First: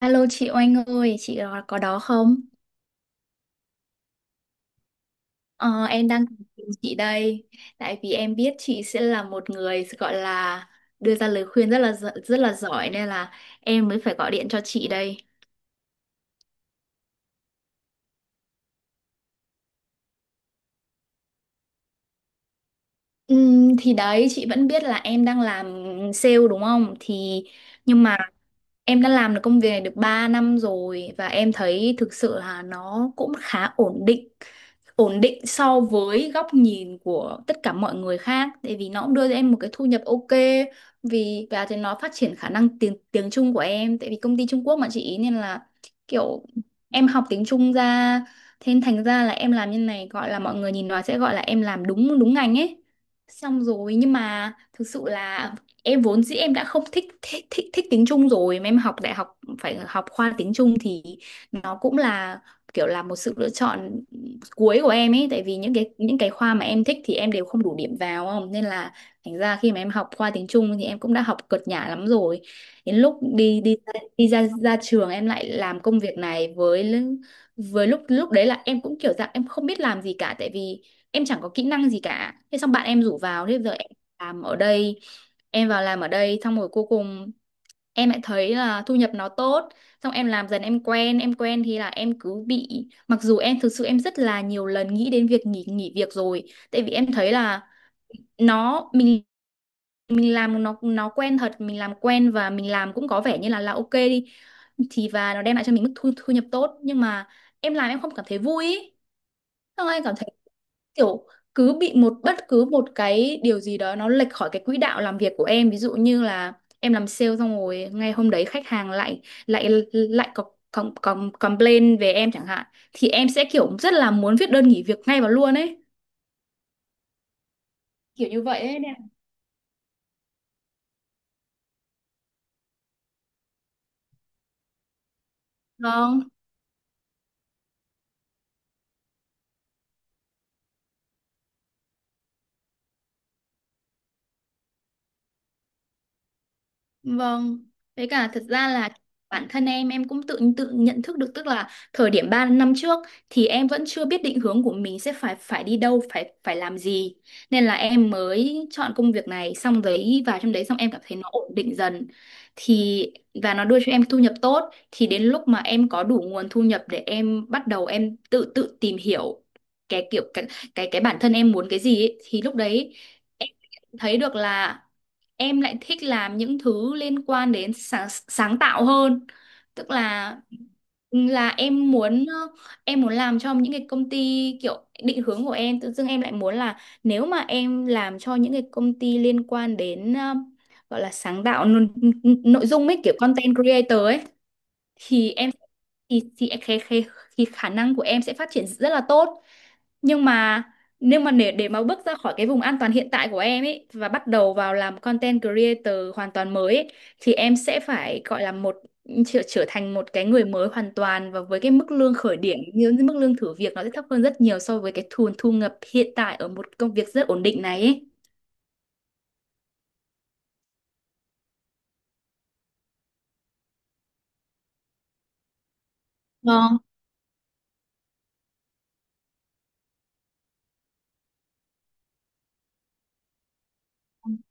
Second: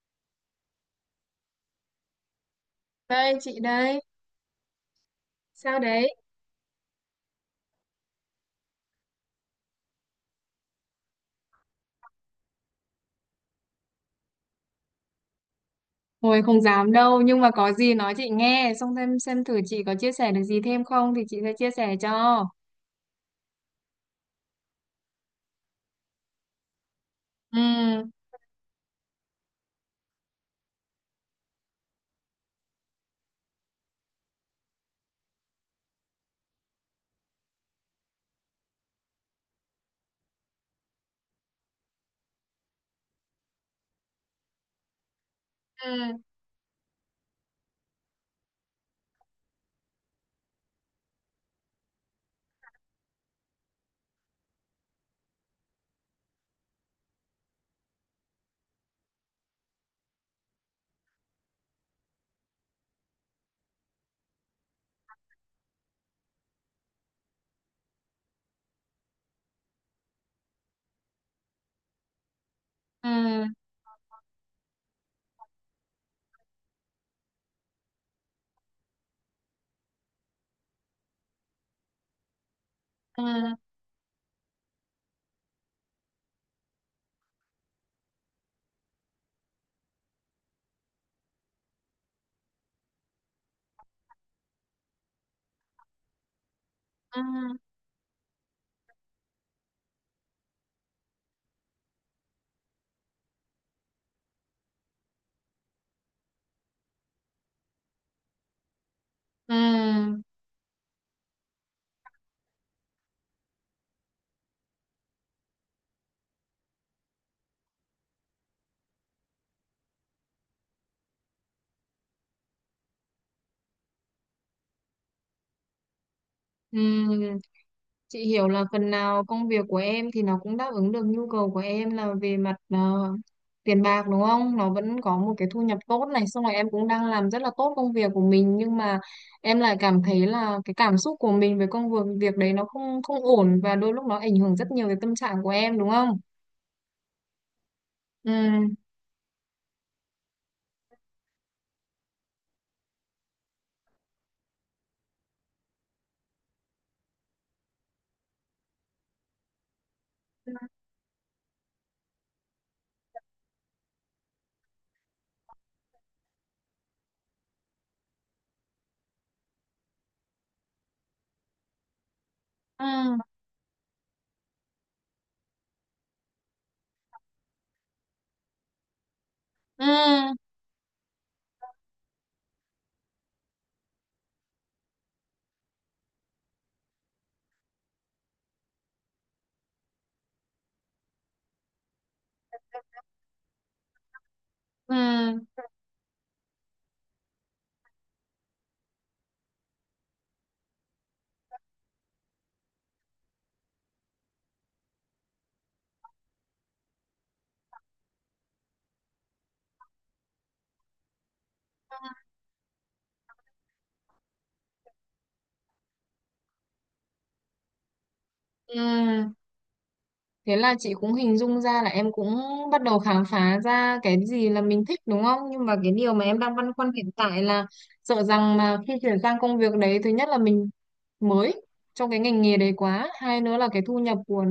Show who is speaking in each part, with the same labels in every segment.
Speaker 1: Alo chị Oanh ơi, có đó không?
Speaker 2: Đây chị đây, sao
Speaker 1: Ờ, em
Speaker 2: đấy?
Speaker 1: đang tìm chị đây, tại vì em biết chị sẽ là một người gọi là đưa ra lời khuyên rất là giỏi nên là em mới phải gọi điện cho chị đây.
Speaker 2: Hồi không dám đâu nhưng mà có gì nói chị nghe xong xem thử chị có chia sẻ được gì thêm không thì chị sẽ chia sẻ cho.
Speaker 1: Thì đấy chị vẫn biết là em đang làm sale đúng không? Thì
Speaker 2: Ừ,
Speaker 1: nhưng mà em đã làm được công việc này được 3 năm rồi và em thấy thực sự là nó cũng khá ổn định. Ổn định so với góc nhìn của tất cả mọi người khác, tại vì nó cũng đưa cho em một cái thu nhập ok, vì và thì nó phát triển khả năng tiếng tiếng Trung của em, tại vì công ty Trung Quốc mà chị, nên là
Speaker 2: ừ,
Speaker 1: kiểu em học tiếng Trung ra. Thế nên thành ra là em làm như này, gọi là mọi người nhìn nói sẽ gọi là em làm đúng đúng ngành ấy, xong rồi nhưng mà thực sự là em vốn dĩ em đã không thích tiếng Trung rồi, mà em học đại học phải học khoa tiếng Trung thì nó cũng là kiểu là một sự lựa chọn cuối của em ấy, tại vì những cái khoa mà em thích thì em đều không đủ điểm vào không, nên là thành ra khi mà em học khoa tiếng Trung thì em cũng đã học cợt nhả lắm rồi. Đến lúc
Speaker 2: ừ,
Speaker 1: đi đi đi ra ra trường em lại làm công việc này, với lúc lúc đấy là em cũng kiểu dạng em không biết làm gì cả, tại vì em chẳng có kỹ năng gì cả, thế xong bạn em rủ
Speaker 2: ừ,
Speaker 1: vào, thế giờ em làm ở đây. Em vào làm ở đây xong rồi cuối cùng em lại thấy là thu nhập nó tốt, xong em làm dần em quen em quen, thì là em cứ bị, mặc dù em thực sự em rất là nhiều lần nghĩ đến việc nghỉ nghỉ việc rồi, tại vì em
Speaker 2: ừ,
Speaker 1: thấy là nó mình làm nó quen thật, mình làm quen và mình làm cũng có vẻ như là ok đi thì, và nó đem lại cho mình mức thu nhập tốt, nhưng mà em làm em không cảm thấy vui ý.
Speaker 2: ừ,
Speaker 1: Xong anh cảm thấy kiểu cứ bị một, bất cứ một cái điều gì đó nó lệch khỏi cái quỹ đạo làm việc của em, ví dụ như là em làm sale xong rồi ngay hôm đấy khách hàng lại lại lại có có complain về em chẳng hạn, thì em sẽ kiểu rất là muốn viết đơn nghỉ việc ngay vào luôn ấy,
Speaker 2: ừ. Chị
Speaker 1: kiểu như
Speaker 2: hiểu
Speaker 1: vậy
Speaker 2: là
Speaker 1: ấy
Speaker 2: phần nào công việc của em thì nó cũng đáp ứng được nhu cầu của em là về mặt tiền bạc đúng không? Nó vẫn có một cái thu nhập
Speaker 1: nè.
Speaker 2: tốt này, xong rồi em cũng đang làm rất là tốt công việc của mình nhưng mà em lại cảm thấy là cái cảm xúc của mình về công việc việc đấy nó không không ổn và đôi lúc nó ảnh hưởng rất nhiều tới tâm trạng của em đúng không?
Speaker 1: Vâng, với cả thật
Speaker 2: Ừ.
Speaker 1: ra là bản thân em cũng tự tự nhận thức được, tức là thời điểm 3 năm trước thì em vẫn chưa biết định hướng của mình sẽ phải phải đi đâu, phải phải làm gì. Nên là em mới chọn công việc này xong đấy vào trong đấy, xong em cảm thấy nó ổn định dần. Thì và nó đưa cho em thu nhập tốt, thì đến lúc mà em có đủ nguồn thu nhập để em bắt đầu em tự tự tìm hiểu cái kiểu cái cái bản thân em muốn cái gì ấy, thì lúc đấy
Speaker 2: Ừ.
Speaker 1: em thấy được là em lại thích làm những thứ liên quan đến sáng tạo hơn,
Speaker 2: Ừ.
Speaker 1: tức là em muốn, em muốn làm cho những cái công ty kiểu định hướng của em, tự dưng em lại muốn là nếu mà em làm cho những cái công ty liên quan đến, gọi là sáng tạo nội dung ấy, kiểu content creator ấy,
Speaker 2: Ừ.
Speaker 1: thì em thì cái khả năng của em sẽ phát triển rất là tốt. Nhưng mà để mà bước ra khỏi cái vùng an toàn hiện tại của em ấy và bắt đầu vào làm content creator hoàn toàn mới ấy, thì em sẽ phải gọi là một trở thành một cái người mới hoàn toàn, và với cái mức lương khởi điểm như mức lương thử việc nó sẽ thấp hơn rất nhiều so với cái thu thu nhập hiện tại ở một công việc rất ổn định này ấy.
Speaker 2: Ừ. Thế là chị cũng hình dung ra là em cũng bắt đầu khám phá ra cái gì là mình thích đúng không? Nhưng mà cái điều mà em đang băn
Speaker 1: Vâng,
Speaker 2: khoăn hiện tại là sợ rằng mà khi chuyển sang công việc đấy, thứ nhất là mình mới trong cái ngành nghề đấy quá, hai nữa là cái thu nhập của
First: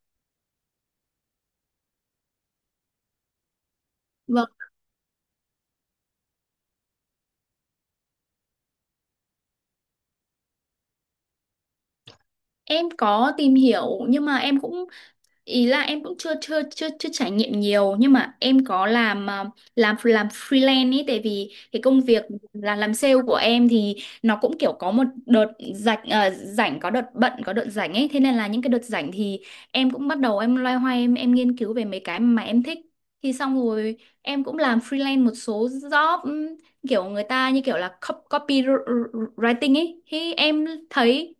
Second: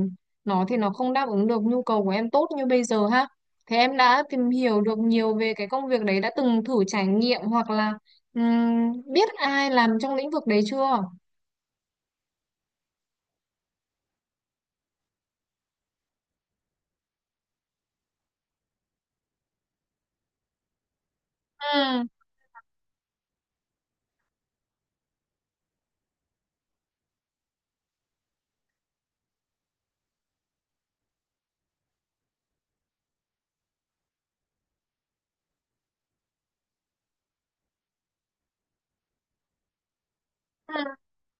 Speaker 2: nó thì nó không đáp ứng được nhu cầu của em tốt như bây giờ ha. Thế em đã
Speaker 1: vâng.
Speaker 2: tìm hiểu được nhiều về cái công việc đấy, đã từng thử trải nghiệm hoặc là biết ai làm trong lĩnh vực đấy chưa?
Speaker 1: Em có tìm hiểu nhưng mà em cũng, ý là em cũng chưa chưa chưa chưa trải nghiệm nhiều, nhưng mà em có làm, làm freelance ấy, tại vì cái công
Speaker 2: Ừ,
Speaker 1: việc là làm sale của em thì nó cũng kiểu có một đợt rảnh, rảnh có đợt bận có đợt rảnh ấy, thế nên là những cái đợt rảnh thì em cũng bắt đầu em loay hoay em nghiên cứu về mấy cái mà em thích, thì xong rồi em cũng làm freelance một số job, kiểu người ta như kiểu là copywriting ấy, thì
Speaker 2: ừ,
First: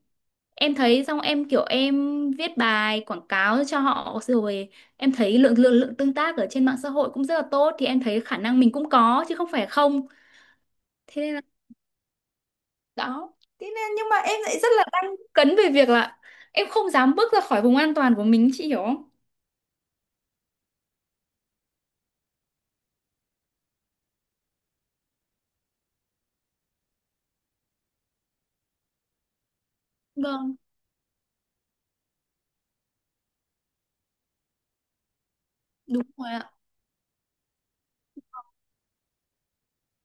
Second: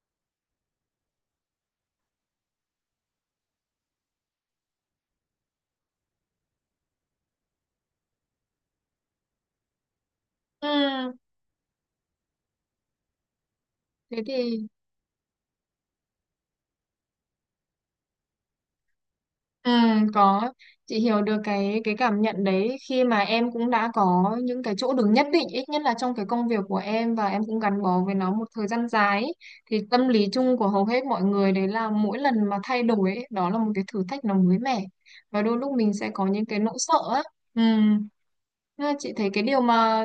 Speaker 1: em thấy xong em kiểu em viết bài quảng cáo cho họ rồi, em thấy lượng lượng lượng tương tác ở trên mạng xã hội cũng rất là tốt, thì em thấy khả năng mình cũng có chứ không phải không.
Speaker 2: ừ.
Speaker 1: Thế nên là đó, thế nên nhưng mà
Speaker 2: Thế
Speaker 1: em lại
Speaker 2: thì.
Speaker 1: rất là đang cấn về việc là em không dám bước ra khỏi vùng an toàn của mình, chị hiểu không?
Speaker 2: Ừ, có, chị hiểu được cái cảm nhận đấy khi mà em cũng đã có những cái chỗ đứng nhất định ít nhất là trong cái công việc của em và em cũng gắn bó với nó một thời gian dài ấy. Thì tâm lý
Speaker 1: Vâng,
Speaker 2: chung của hầu hết mọi người đấy là mỗi lần mà thay đổi ấy, đó là một cái thử thách nó mới mẻ và đôi lúc mình
Speaker 1: đúng
Speaker 2: sẽ có
Speaker 1: rồi
Speaker 2: những
Speaker 1: ạ.
Speaker 2: cái nỗi sợ á. Ừ. Thế là chị thấy cái điều mà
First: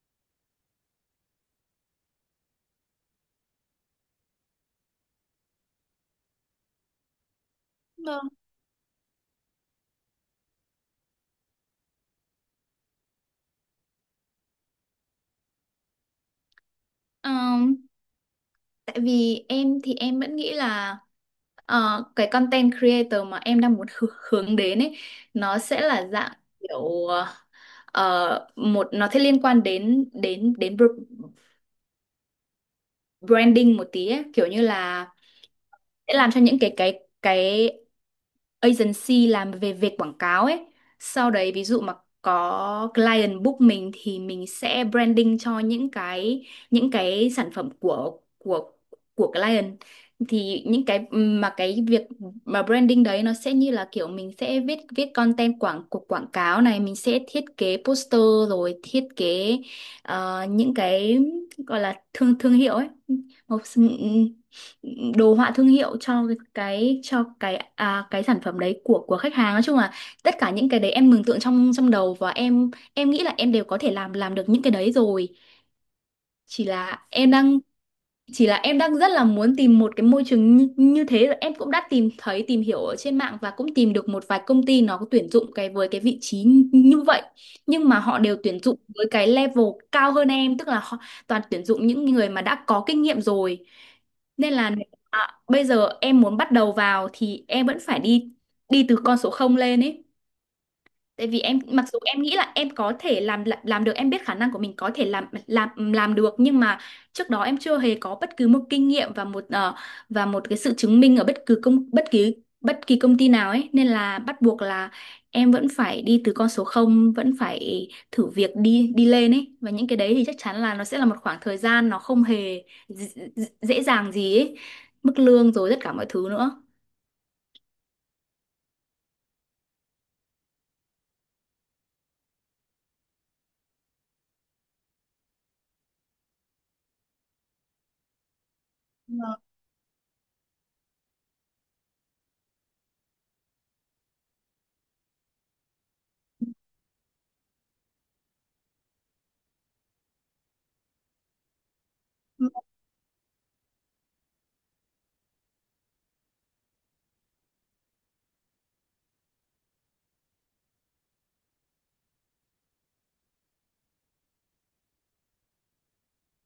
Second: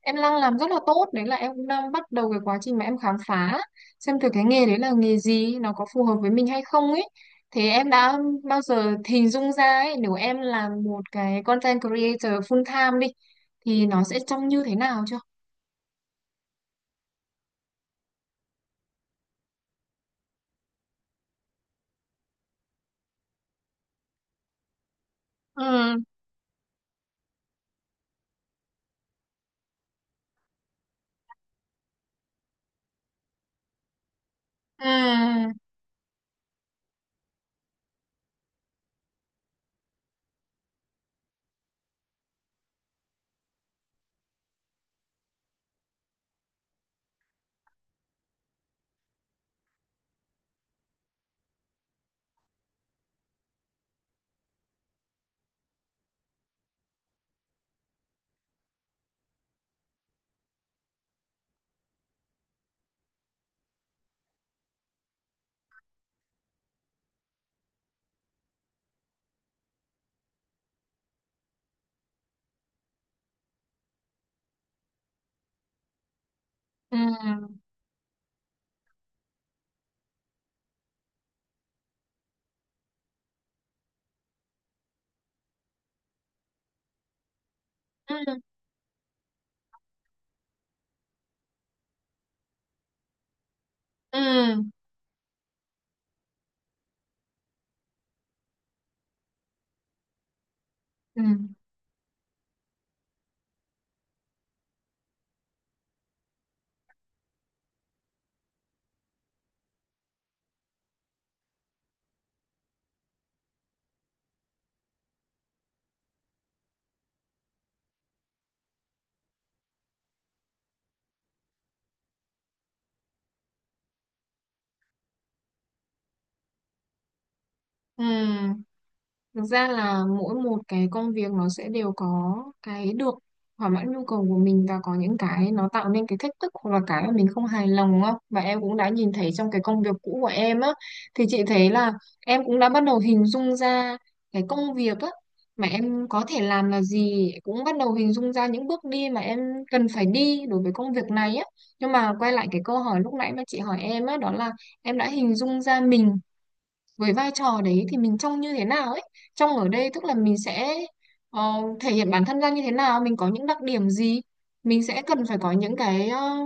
Speaker 2: em đang làm rất là tốt đấy là em cũng đang bắt đầu cái quá trình mà em khám phá xem thử cái nghề đấy là nghề gì nó có phù hợp với mình hay không ấy. Thế em đã
Speaker 1: Vâng.
Speaker 2: bao giờ hình dung ra ấy nếu em làm một cái content creator full time đi thì nó sẽ trông như thế nào chưa?
Speaker 1: Ờ, Tại vì em thì em vẫn nghĩ là, ờ, cái content creator mà em đang muốn hướng đến ấy, nó sẽ
Speaker 2: Ừ,
Speaker 1: là dạng kiểu, một nó sẽ liên quan đến đến đến branding một tí ấy. Kiểu như
Speaker 2: ừ,
Speaker 1: là sẽ làm cho những cái agency làm về việc quảng cáo ấy. Sau đấy ví dụ mà có client book mình thì mình sẽ branding cho những cái sản phẩm của của client. Thì những cái mà cái việc mà branding đấy nó sẽ như là kiểu mình sẽ viết viết content quảng cáo này, mình sẽ thiết kế poster rồi thiết kế, những cái gọi là thương thương hiệu ấy. Một, đồ họa thương hiệu cho cái, cái sản phẩm đấy của khách hàng, nói chung là tất cả những cái đấy em mường tượng trong trong đầu, và em nghĩ là em đều có thể làm được những cái đấy rồi. Chỉ
Speaker 2: ừ,
Speaker 1: là em đang rất là muốn tìm một cái môi trường như thế, rồi em cũng đã tìm hiểu ở trên mạng và cũng tìm được một vài công ty nó có tuyển dụng cái với cái vị trí như như vậy, nhưng mà
Speaker 2: ừ,
Speaker 1: họ đều tuyển dụng với cái level cao hơn em, tức là họ toàn tuyển dụng những người mà đã có kinh nghiệm rồi, nên
Speaker 2: ừ,
Speaker 1: là nếu mà bây giờ em muốn bắt đầu vào thì em vẫn phải đi đi từ con số không lên ấy.
Speaker 2: ừ,
Speaker 1: Tại vì em mặc dù em nghĩ là em có thể làm được, em biết khả năng của mình có thể làm được, nhưng mà trước đó em chưa hề có bất cứ một kinh nghiệm và một, và một cái sự chứng minh ở bất kỳ công ty nào ấy, nên là bắt buộc là em vẫn phải đi từ con số không, vẫn phải thử việc đi đi lên ấy, và những cái đấy thì chắc chắn là nó sẽ là một khoảng thời gian nó không hề dễ dàng gì ấy, mức lương rồi tất cả mọi thứ nữa.
Speaker 2: ừ. Thực ra là mỗi một cái công việc nó sẽ đều có cái được thỏa mãn nhu cầu của mình và có những cái nó tạo nên cái thách thức hoặc là cái mà mình không hài lòng, đúng. Và em cũng đã nhìn thấy trong cái công việc cũ của em á thì chị thấy là em cũng đã bắt đầu hình dung ra cái công việc á mà em có thể làm là gì, cũng bắt đầu hình dung ra những bước đi mà em cần phải đi đối với công việc này á. Nhưng mà quay lại cái câu hỏi lúc nãy mà chị hỏi em á, đó là em đã hình dung ra mình với vai trò đấy thì mình trông như thế nào ấy. Trông ở đây tức là mình sẽ ờ, thể hiện bản thân ra như thế nào, mình có những đặc điểm gì, mình sẽ cần phải có những cái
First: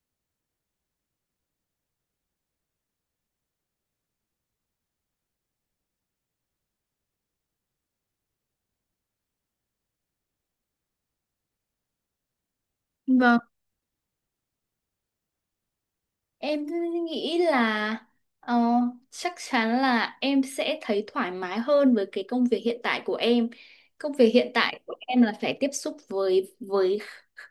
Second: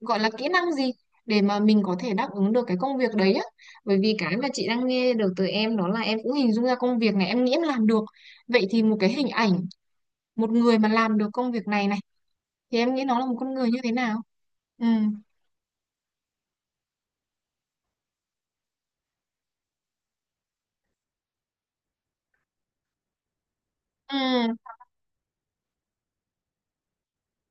Speaker 2: gọi là kỹ năng gì để mà mình có thể đáp ứng được cái công việc đấy á. Bởi vì cái mà chị đang nghe được từ em đó là em cũng hình dung ra công việc này em nghĩ em làm được, vậy thì một cái hình ảnh một người mà làm được công việc này này thì em nghĩ nó là một
Speaker 1: Vâng.
Speaker 2: con người như thế nào? Ừ,
Speaker 1: Em nghĩ là, ờ, chắc chắn là em sẽ thấy thoải mái hơn với cái công việc hiện tại của em. Công
Speaker 2: ừ,
Speaker 1: việc hiện tại của em là phải tiếp xúc với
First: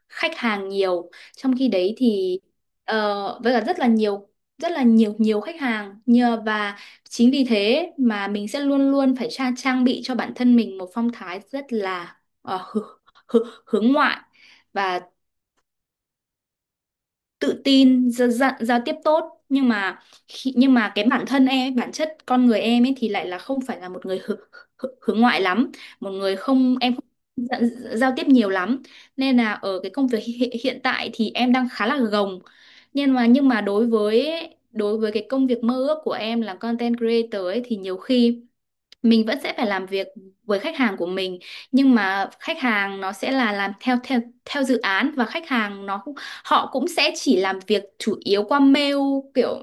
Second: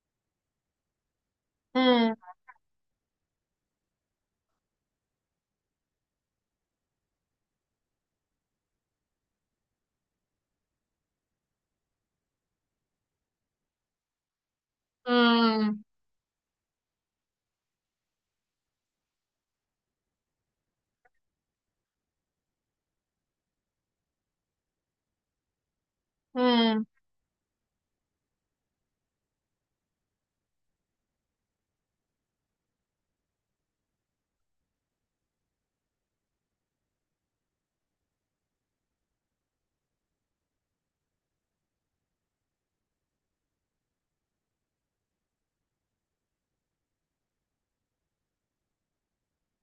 Speaker 1: khách hàng nhiều. Trong khi
Speaker 2: ừ,
Speaker 1: đấy thì với cả rất là nhiều nhiều khách hàng nhờ và chính vì thế mà mình sẽ luôn luôn phải trang bị cho bản thân mình một phong thái rất là hướng ngoại và
Speaker 2: ừ,
Speaker 1: tự tin gia, gia, giao tiếp tốt, nhưng mà nhưng mà cái bản thân em ấy, bản chất con người em ấy thì lại là không phải là một người hướng ngoại lắm, một người
Speaker 2: ừ.
Speaker 1: không dạ- giao tiếp nhiều lắm. Nên là ở cái công việc hiện tại thì em đang khá là gồng, nhưng mà đối với cái công việc mơ ước của em là content creator ấy thì nhiều khi mình vẫn sẽ phải làm việc với khách hàng của mình, nhưng mà khách hàng nó sẽ là làm theo theo theo dự án, và khách hàng, họ cũng sẽ chỉ làm việc chủ yếu qua mail, kiểu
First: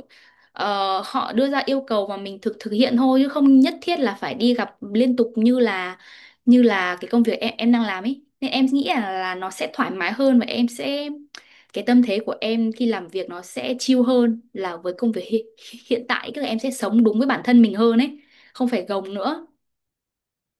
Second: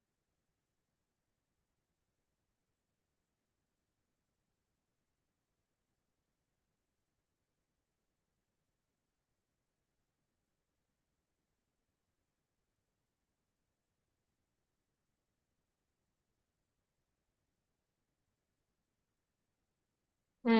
Speaker 1: họ đưa ra yêu cầu và mình thực thực hiện thôi, chứ không nhất thiết là phải đi gặp liên tục như là cái công việc em đang làm ấy. Nên em nghĩ là nó sẽ thoải mái hơn, và em sẽ cái tâm thế của em khi làm việc nó sẽ chill hơn là với công việc hiện tại, tức là em sẽ sống đúng với bản thân mình hơn ấy, không phải gồng nữa.
Speaker 2: Ừ.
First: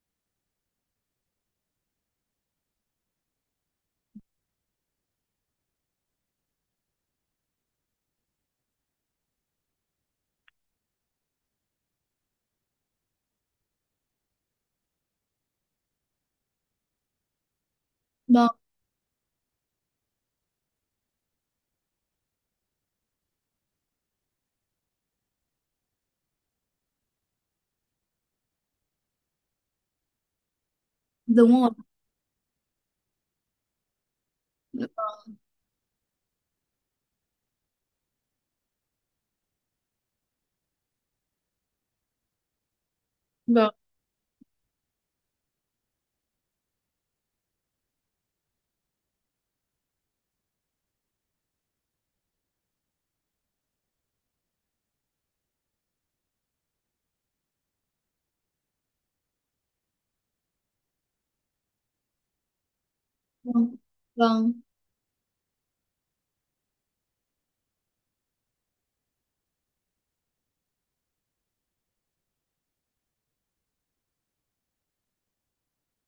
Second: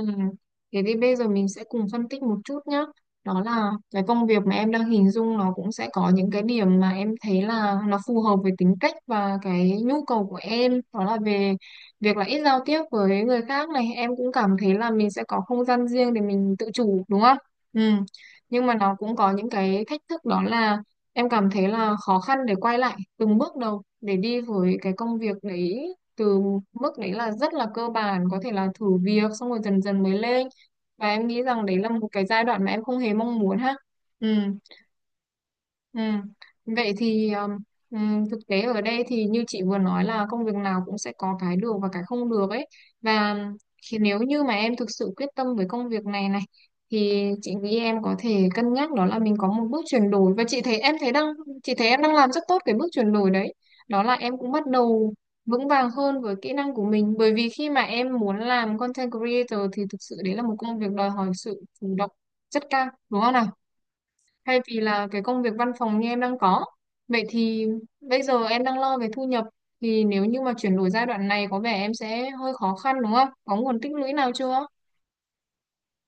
Speaker 2: Thế thì bây giờ mình sẽ cùng phân tích một chút nhé. Đó là cái công việc mà em đang hình dung nó cũng sẽ có những cái điểm mà em thấy là nó phù hợp với tính cách và cái nhu cầu của em. Đó là về việc là ít giao tiếp với người khác này. Em cũng cảm thấy là mình sẽ có không gian riêng để mình tự chủ đúng không? Ừ.
Speaker 1: Vâng,
Speaker 2: Nhưng mà nó cũng có những cái thách thức, đó là em cảm thấy là khó khăn để quay lại từng bước đầu để đi với cái công việc đấy từ mức đấy là rất là cơ bản, có thể là thử việc xong rồi dần dần mới lên, và em nghĩ
Speaker 1: đúng
Speaker 2: rằng
Speaker 1: rồi.
Speaker 2: đấy là một cái giai đoạn mà em không hề mong muốn ha. Ừ. Ừ. Vậy thì thực tế ở đây thì như chị vừa nói là công việc nào cũng sẽ có cái được và cái không được ấy, và
Speaker 1: Vâng,
Speaker 2: khi nếu như mà em thực sự quyết tâm với công việc này này thì chị nghĩ em có thể cân nhắc, đó là mình có một bước chuyển đổi, và chị thấy em đang làm rất tốt cái bước chuyển đổi đấy. Đó là em cũng bắt đầu vững vàng hơn với kỹ năng của mình, bởi vì khi mà em muốn làm content creator thì thực sự đấy là một công việc đòi hỏi sự chủ động rất cao đúng không nào,
Speaker 1: vâng, vâng.
Speaker 2: thay vì là cái công việc văn phòng như em đang có. Vậy thì bây giờ em đang lo về thu nhập, thì nếu như mà chuyển đổi giai đoạn này có vẻ em sẽ hơi khó khăn đúng không? Có nguồn tích lũy nào chưa?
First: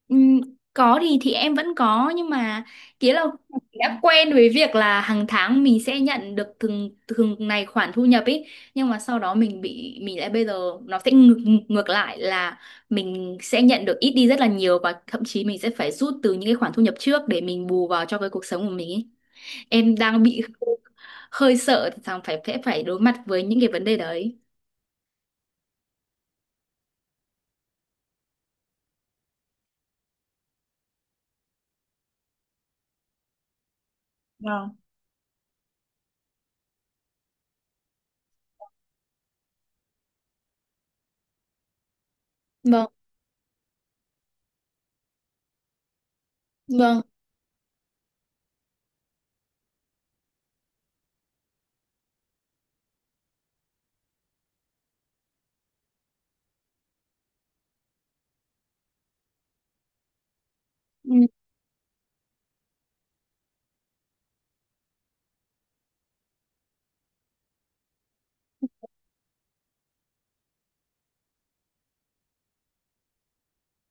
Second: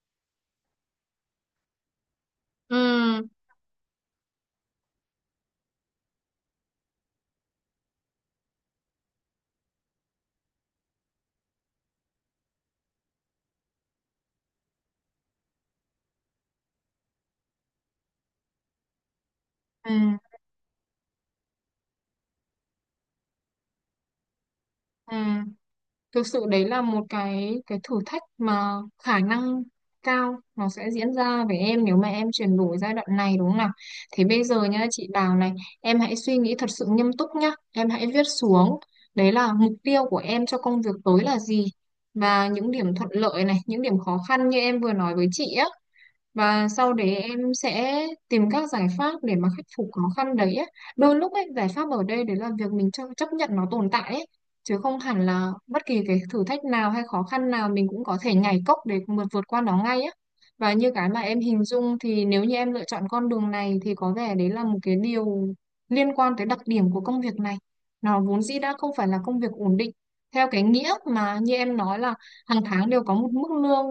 Speaker 1: Ừm, có thì em vẫn có, nhưng mà nghĩa
Speaker 2: Ừm.
Speaker 1: là đã quen với việc là hàng tháng mình sẽ nhận được từng từng này khoản thu nhập ấy, nhưng mà sau đó mình lại bây giờ nó sẽ ngược ngược lại là mình sẽ nhận được ít đi rất là nhiều, và thậm chí mình sẽ phải rút từ những cái khoản thu nhập trước để mình bù vào cho cái cuộc sống của mình ấy.
Speaker 2: Ừ,
Speaker 1: Em đang bị hơi sợ rằng phải phải phải đối mặt với những cái vấn đề đấy.
Speaker 2: ừ. Thực sự đấy là một cái thử thách mà khả năng cao nó sẽ diễn ra với em nếu mà em chuyển đổi giai đoạn này đúng không nào. Thế bây giờ nhá chị Đào này, em hãy suy nghĩ thật sự nghiêm túc nhá, em hãy viết xuống đấy là mục tiêu của em cho công việc tới là gì, và những
Speaker 1: Vâng,
Speaker 2: điểm thuận lợi này, những điểm khó khăn như em vừa nói với chị á, và sau
Speaker 1: vâng.
Speaker 2: đấy em sẽ tìm các giải pháp để mà khắc phục khó khăn đấy á. Đôi lúc ấy, giải pháp ở đây đấy là việc mình chấp nhận nó tồn tại ấy, chứ không hẳn là bất kỳ cái thử thách nào hay khó khăn nào mình cũng có thể nhảy cốc để vượt vượt qua nó ngay á. Và như cái mà em hình dung thì nếu như em lựa chọn con đường này thì có vẻ đấy là một cái điều liên quan tới đặc điểm của công việc này. Nó vốn dĩ đã không phải là công việc ổn định theo cái nghĩa mà như em nói là hàng tháng đều có một mức lương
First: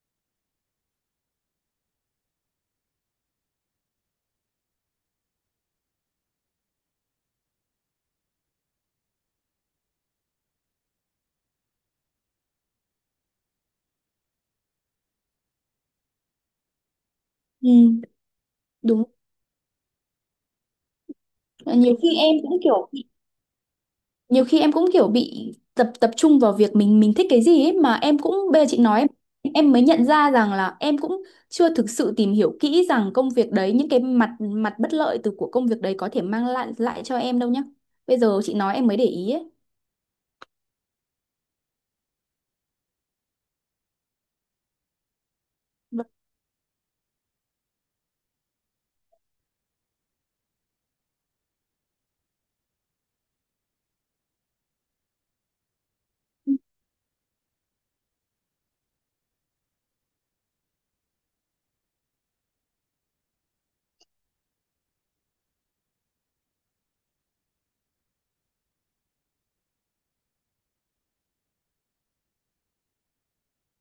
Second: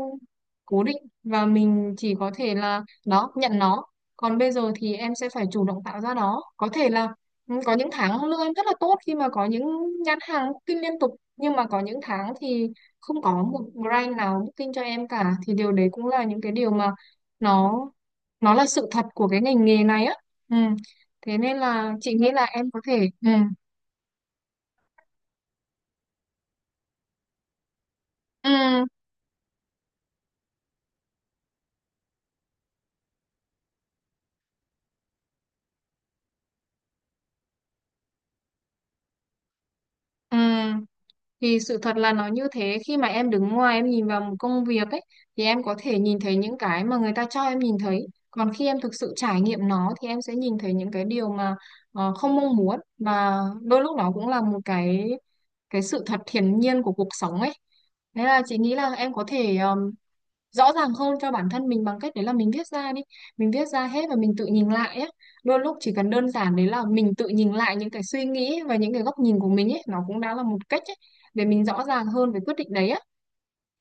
Speaker 2: cố định và mình chỉ có thể là đó nhận nó, còn bây giờ thì em sẽ phải chủ động tạo ra nó, có thể là. Ừ, có những tháng lương em rất là tốt khi mà có những nhãn hàng booking liên tục, nhưng mà có những tháng thì không có một brand nào booking cho em cả, thì điều đấy cũng là những cái điều mà
Speaker 1: Ừ,
Speaker 2: nó nó là sự
Speaker 1: đúng.
Speaker 2: thật của cái ngành nghề này á. Ừ. Thế nên là
Speaker 1: Nhiều
Speaker 2: chị
Speaker 1: khi
Speaker 2: nghĩ
Speaker 1: em
Speaker 2: là
Speaker 1: cũng
Speaker 2: em có thể, ừ.
Speaker 1: nhiều khi em cũng kiểu bị tập tập trung vào việc mình thích cái gì ấy, mà em cũng bây giờ chị
Speaker 2: Ừ.
Speaker 1: nói em mới nhận ra rằng là em cũng chưa thực sự tìm hiểu kỹ rằng công việc đấy những cái mặt mặt bất lợi từ của công việc đấy có thể mang lại lại cho em đâu nhá. Bây giờ chị nói em mới để ý ấy.
Speaker 2: Ừ. Thì sự thật là nó như thế, khi mà em đứng ngoài em nhìn vào một công việc ấy thì em có thể
Speaker 1: Vâng.
Speaker 2: nhìn thấy những cái mà người ta cho em nhìn thấy, còn khi em thực sự trải nghiệm nó thì em sẽ nhìn thấy những cái điều mà không mong muốn, và đôi lúc nó cũng là một cái sự thật hiển nhiên của cuộc sống ấy. Thế là chị nghĩ là em có thể rõ ràng hơn cho bản thân mình bằng cách đấy là mình viết ra đi, mình viết ra hết và mình tự nhìn lại ấy. Đôi lúc chỉ cần đơn giản đấy là mình tự nhìn lại những cái suy nghĩ và những cái góc nhìn của mình ấy, nó cũng đã là một cách ấy để mình rõ ràng hơn về quyết định đấy á.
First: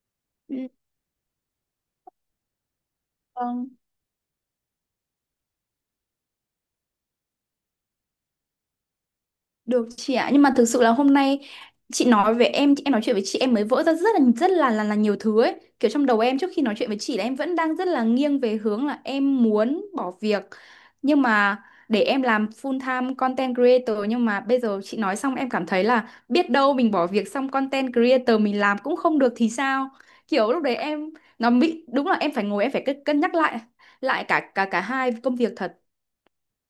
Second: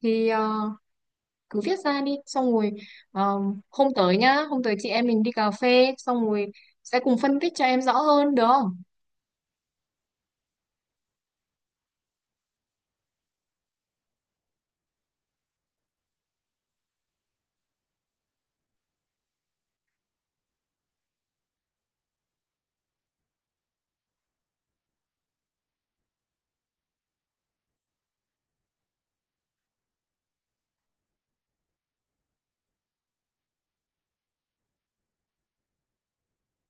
Speaker 2: Thì cứ viết ra đi, xong rồi ờ,
Speaker 1: Ừ.
Speaker 2: hôm tới nhá, hôm tới chị em mình đi cà phê xong rồi sẽ cùng phân tích cho em rõ hơn được không?
Speaker 1: Được chị ạ, nhưng mà thực sự là hôm nay chị nói với em nói chuyện với chị em mới vỡ ra rất là là nhiều thứ ấy. Kiểu trong đầu em trước khi nói chuyện với chị là em vẫn đang rất là nghiêng về hướng là em muốn bỏ việc. Nhưng mà để em làm full time content creator, nhưng mà bây giờ chị nói xong em cảm thấy là biết đâu mình bỏ việc xong content creator mình làm cũng không được thì sao? Kiểu lúc đấy em nó bị đúng là em phải ngồi em phải cân cân nhắc lại lại cả cả cả hai công việc thật.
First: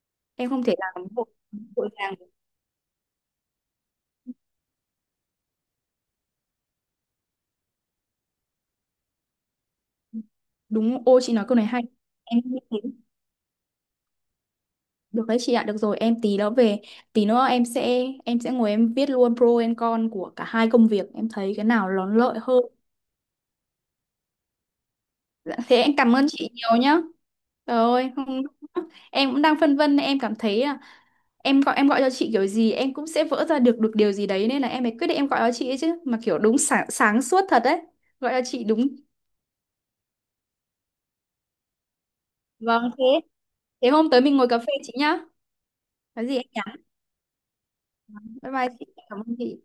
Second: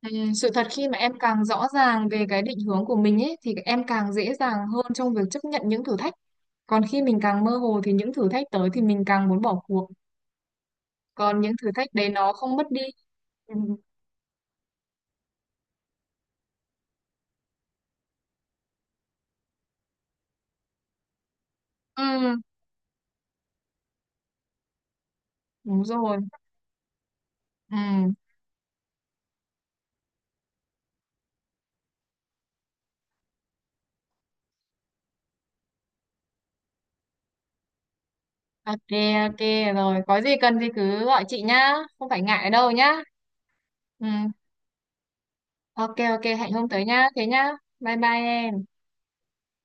Speaker 2: Ừ.
Speaker 1: Em
Speaker 2: Sự
Speaker 1: không
Speaker 2: thật
Speaker 1: thể
Speaker 2: khi mà
Speaker 1: làm
Speaker 2: em
Speaker 1: một.
Speaker 2: càng rõ ràng về cái định hướng của mình ấy thì em càng dễ dàng hơn trong việc chấp nhận những thử thách. Còn khi mình càng mơ hồ thì những thử thách tới thì mình càng muốn bỏ cuộc.
Speaker 1: Đúng, ô chị
Speaker 2: Còn
Speaker 1: nói
Speaker 2: những
Speaker 1: câu này
Speaker 2: thử
Speaker 1: hay.
Speaker 2: thách đấy nó
Speaker 1: Em
Speaker 2: không
Speaker 1: nghĩ
Speaker 2: mất đi.
Speaker 1: đến.
Speaker 2: Ừ,
Speaker 1: Được đấy chị ạ, được rồi, em tí nữa về, tí nữa em sẽ ngồi em viết luôn pro and con của cả hai công việc, em thấy cái nào nó lợi
Speaker 2: ừ,
Speaker 1: hơn. Dạ, thế
Speaker 2: đúng
Speaker 1: em cảm
Speaker 2: rồi.
Speaker 1: ơn chị nhiều nhá.
Speaker 2: Ừ,
Speaker 1: Trời ơi, em cũng đang phân vân, em cảm thấy à, em gọi cho chị kiểu gì em cũng sẽ vỡ ra được được điều gì đấy, nên là em mới quyết định em gọi cho chị ấy chứ, mà kiểu đúng sáng suốt thật đấy. Gọi cho chị
Speaker 2: ok,
Speaker 1: đúng.
Speaker 2: ok rồi. Có gì cần thì cứ gọi chị nhá. Không phải ngại đâu
Speaker 1: Vâng
Speaker 2: nhá.
Speaker 1: thế. Thế
Speaker 2: Ừ,
Speaker 1: hôm tới mình ngồi cà phê chị nhá.
Speaker 2: ok,
Speaker 1: Có
Speaker 2: ok,
Speaker 1: gì em
Speaker 2: hẹn hôm
Speaker 1: nhắn.
Speaker 2: tới nhá. Thế nhá. Bye bye
Speaker 1: Bye
Speaker 2: em.
Speaker 1: bye chị, cảm ơn chị.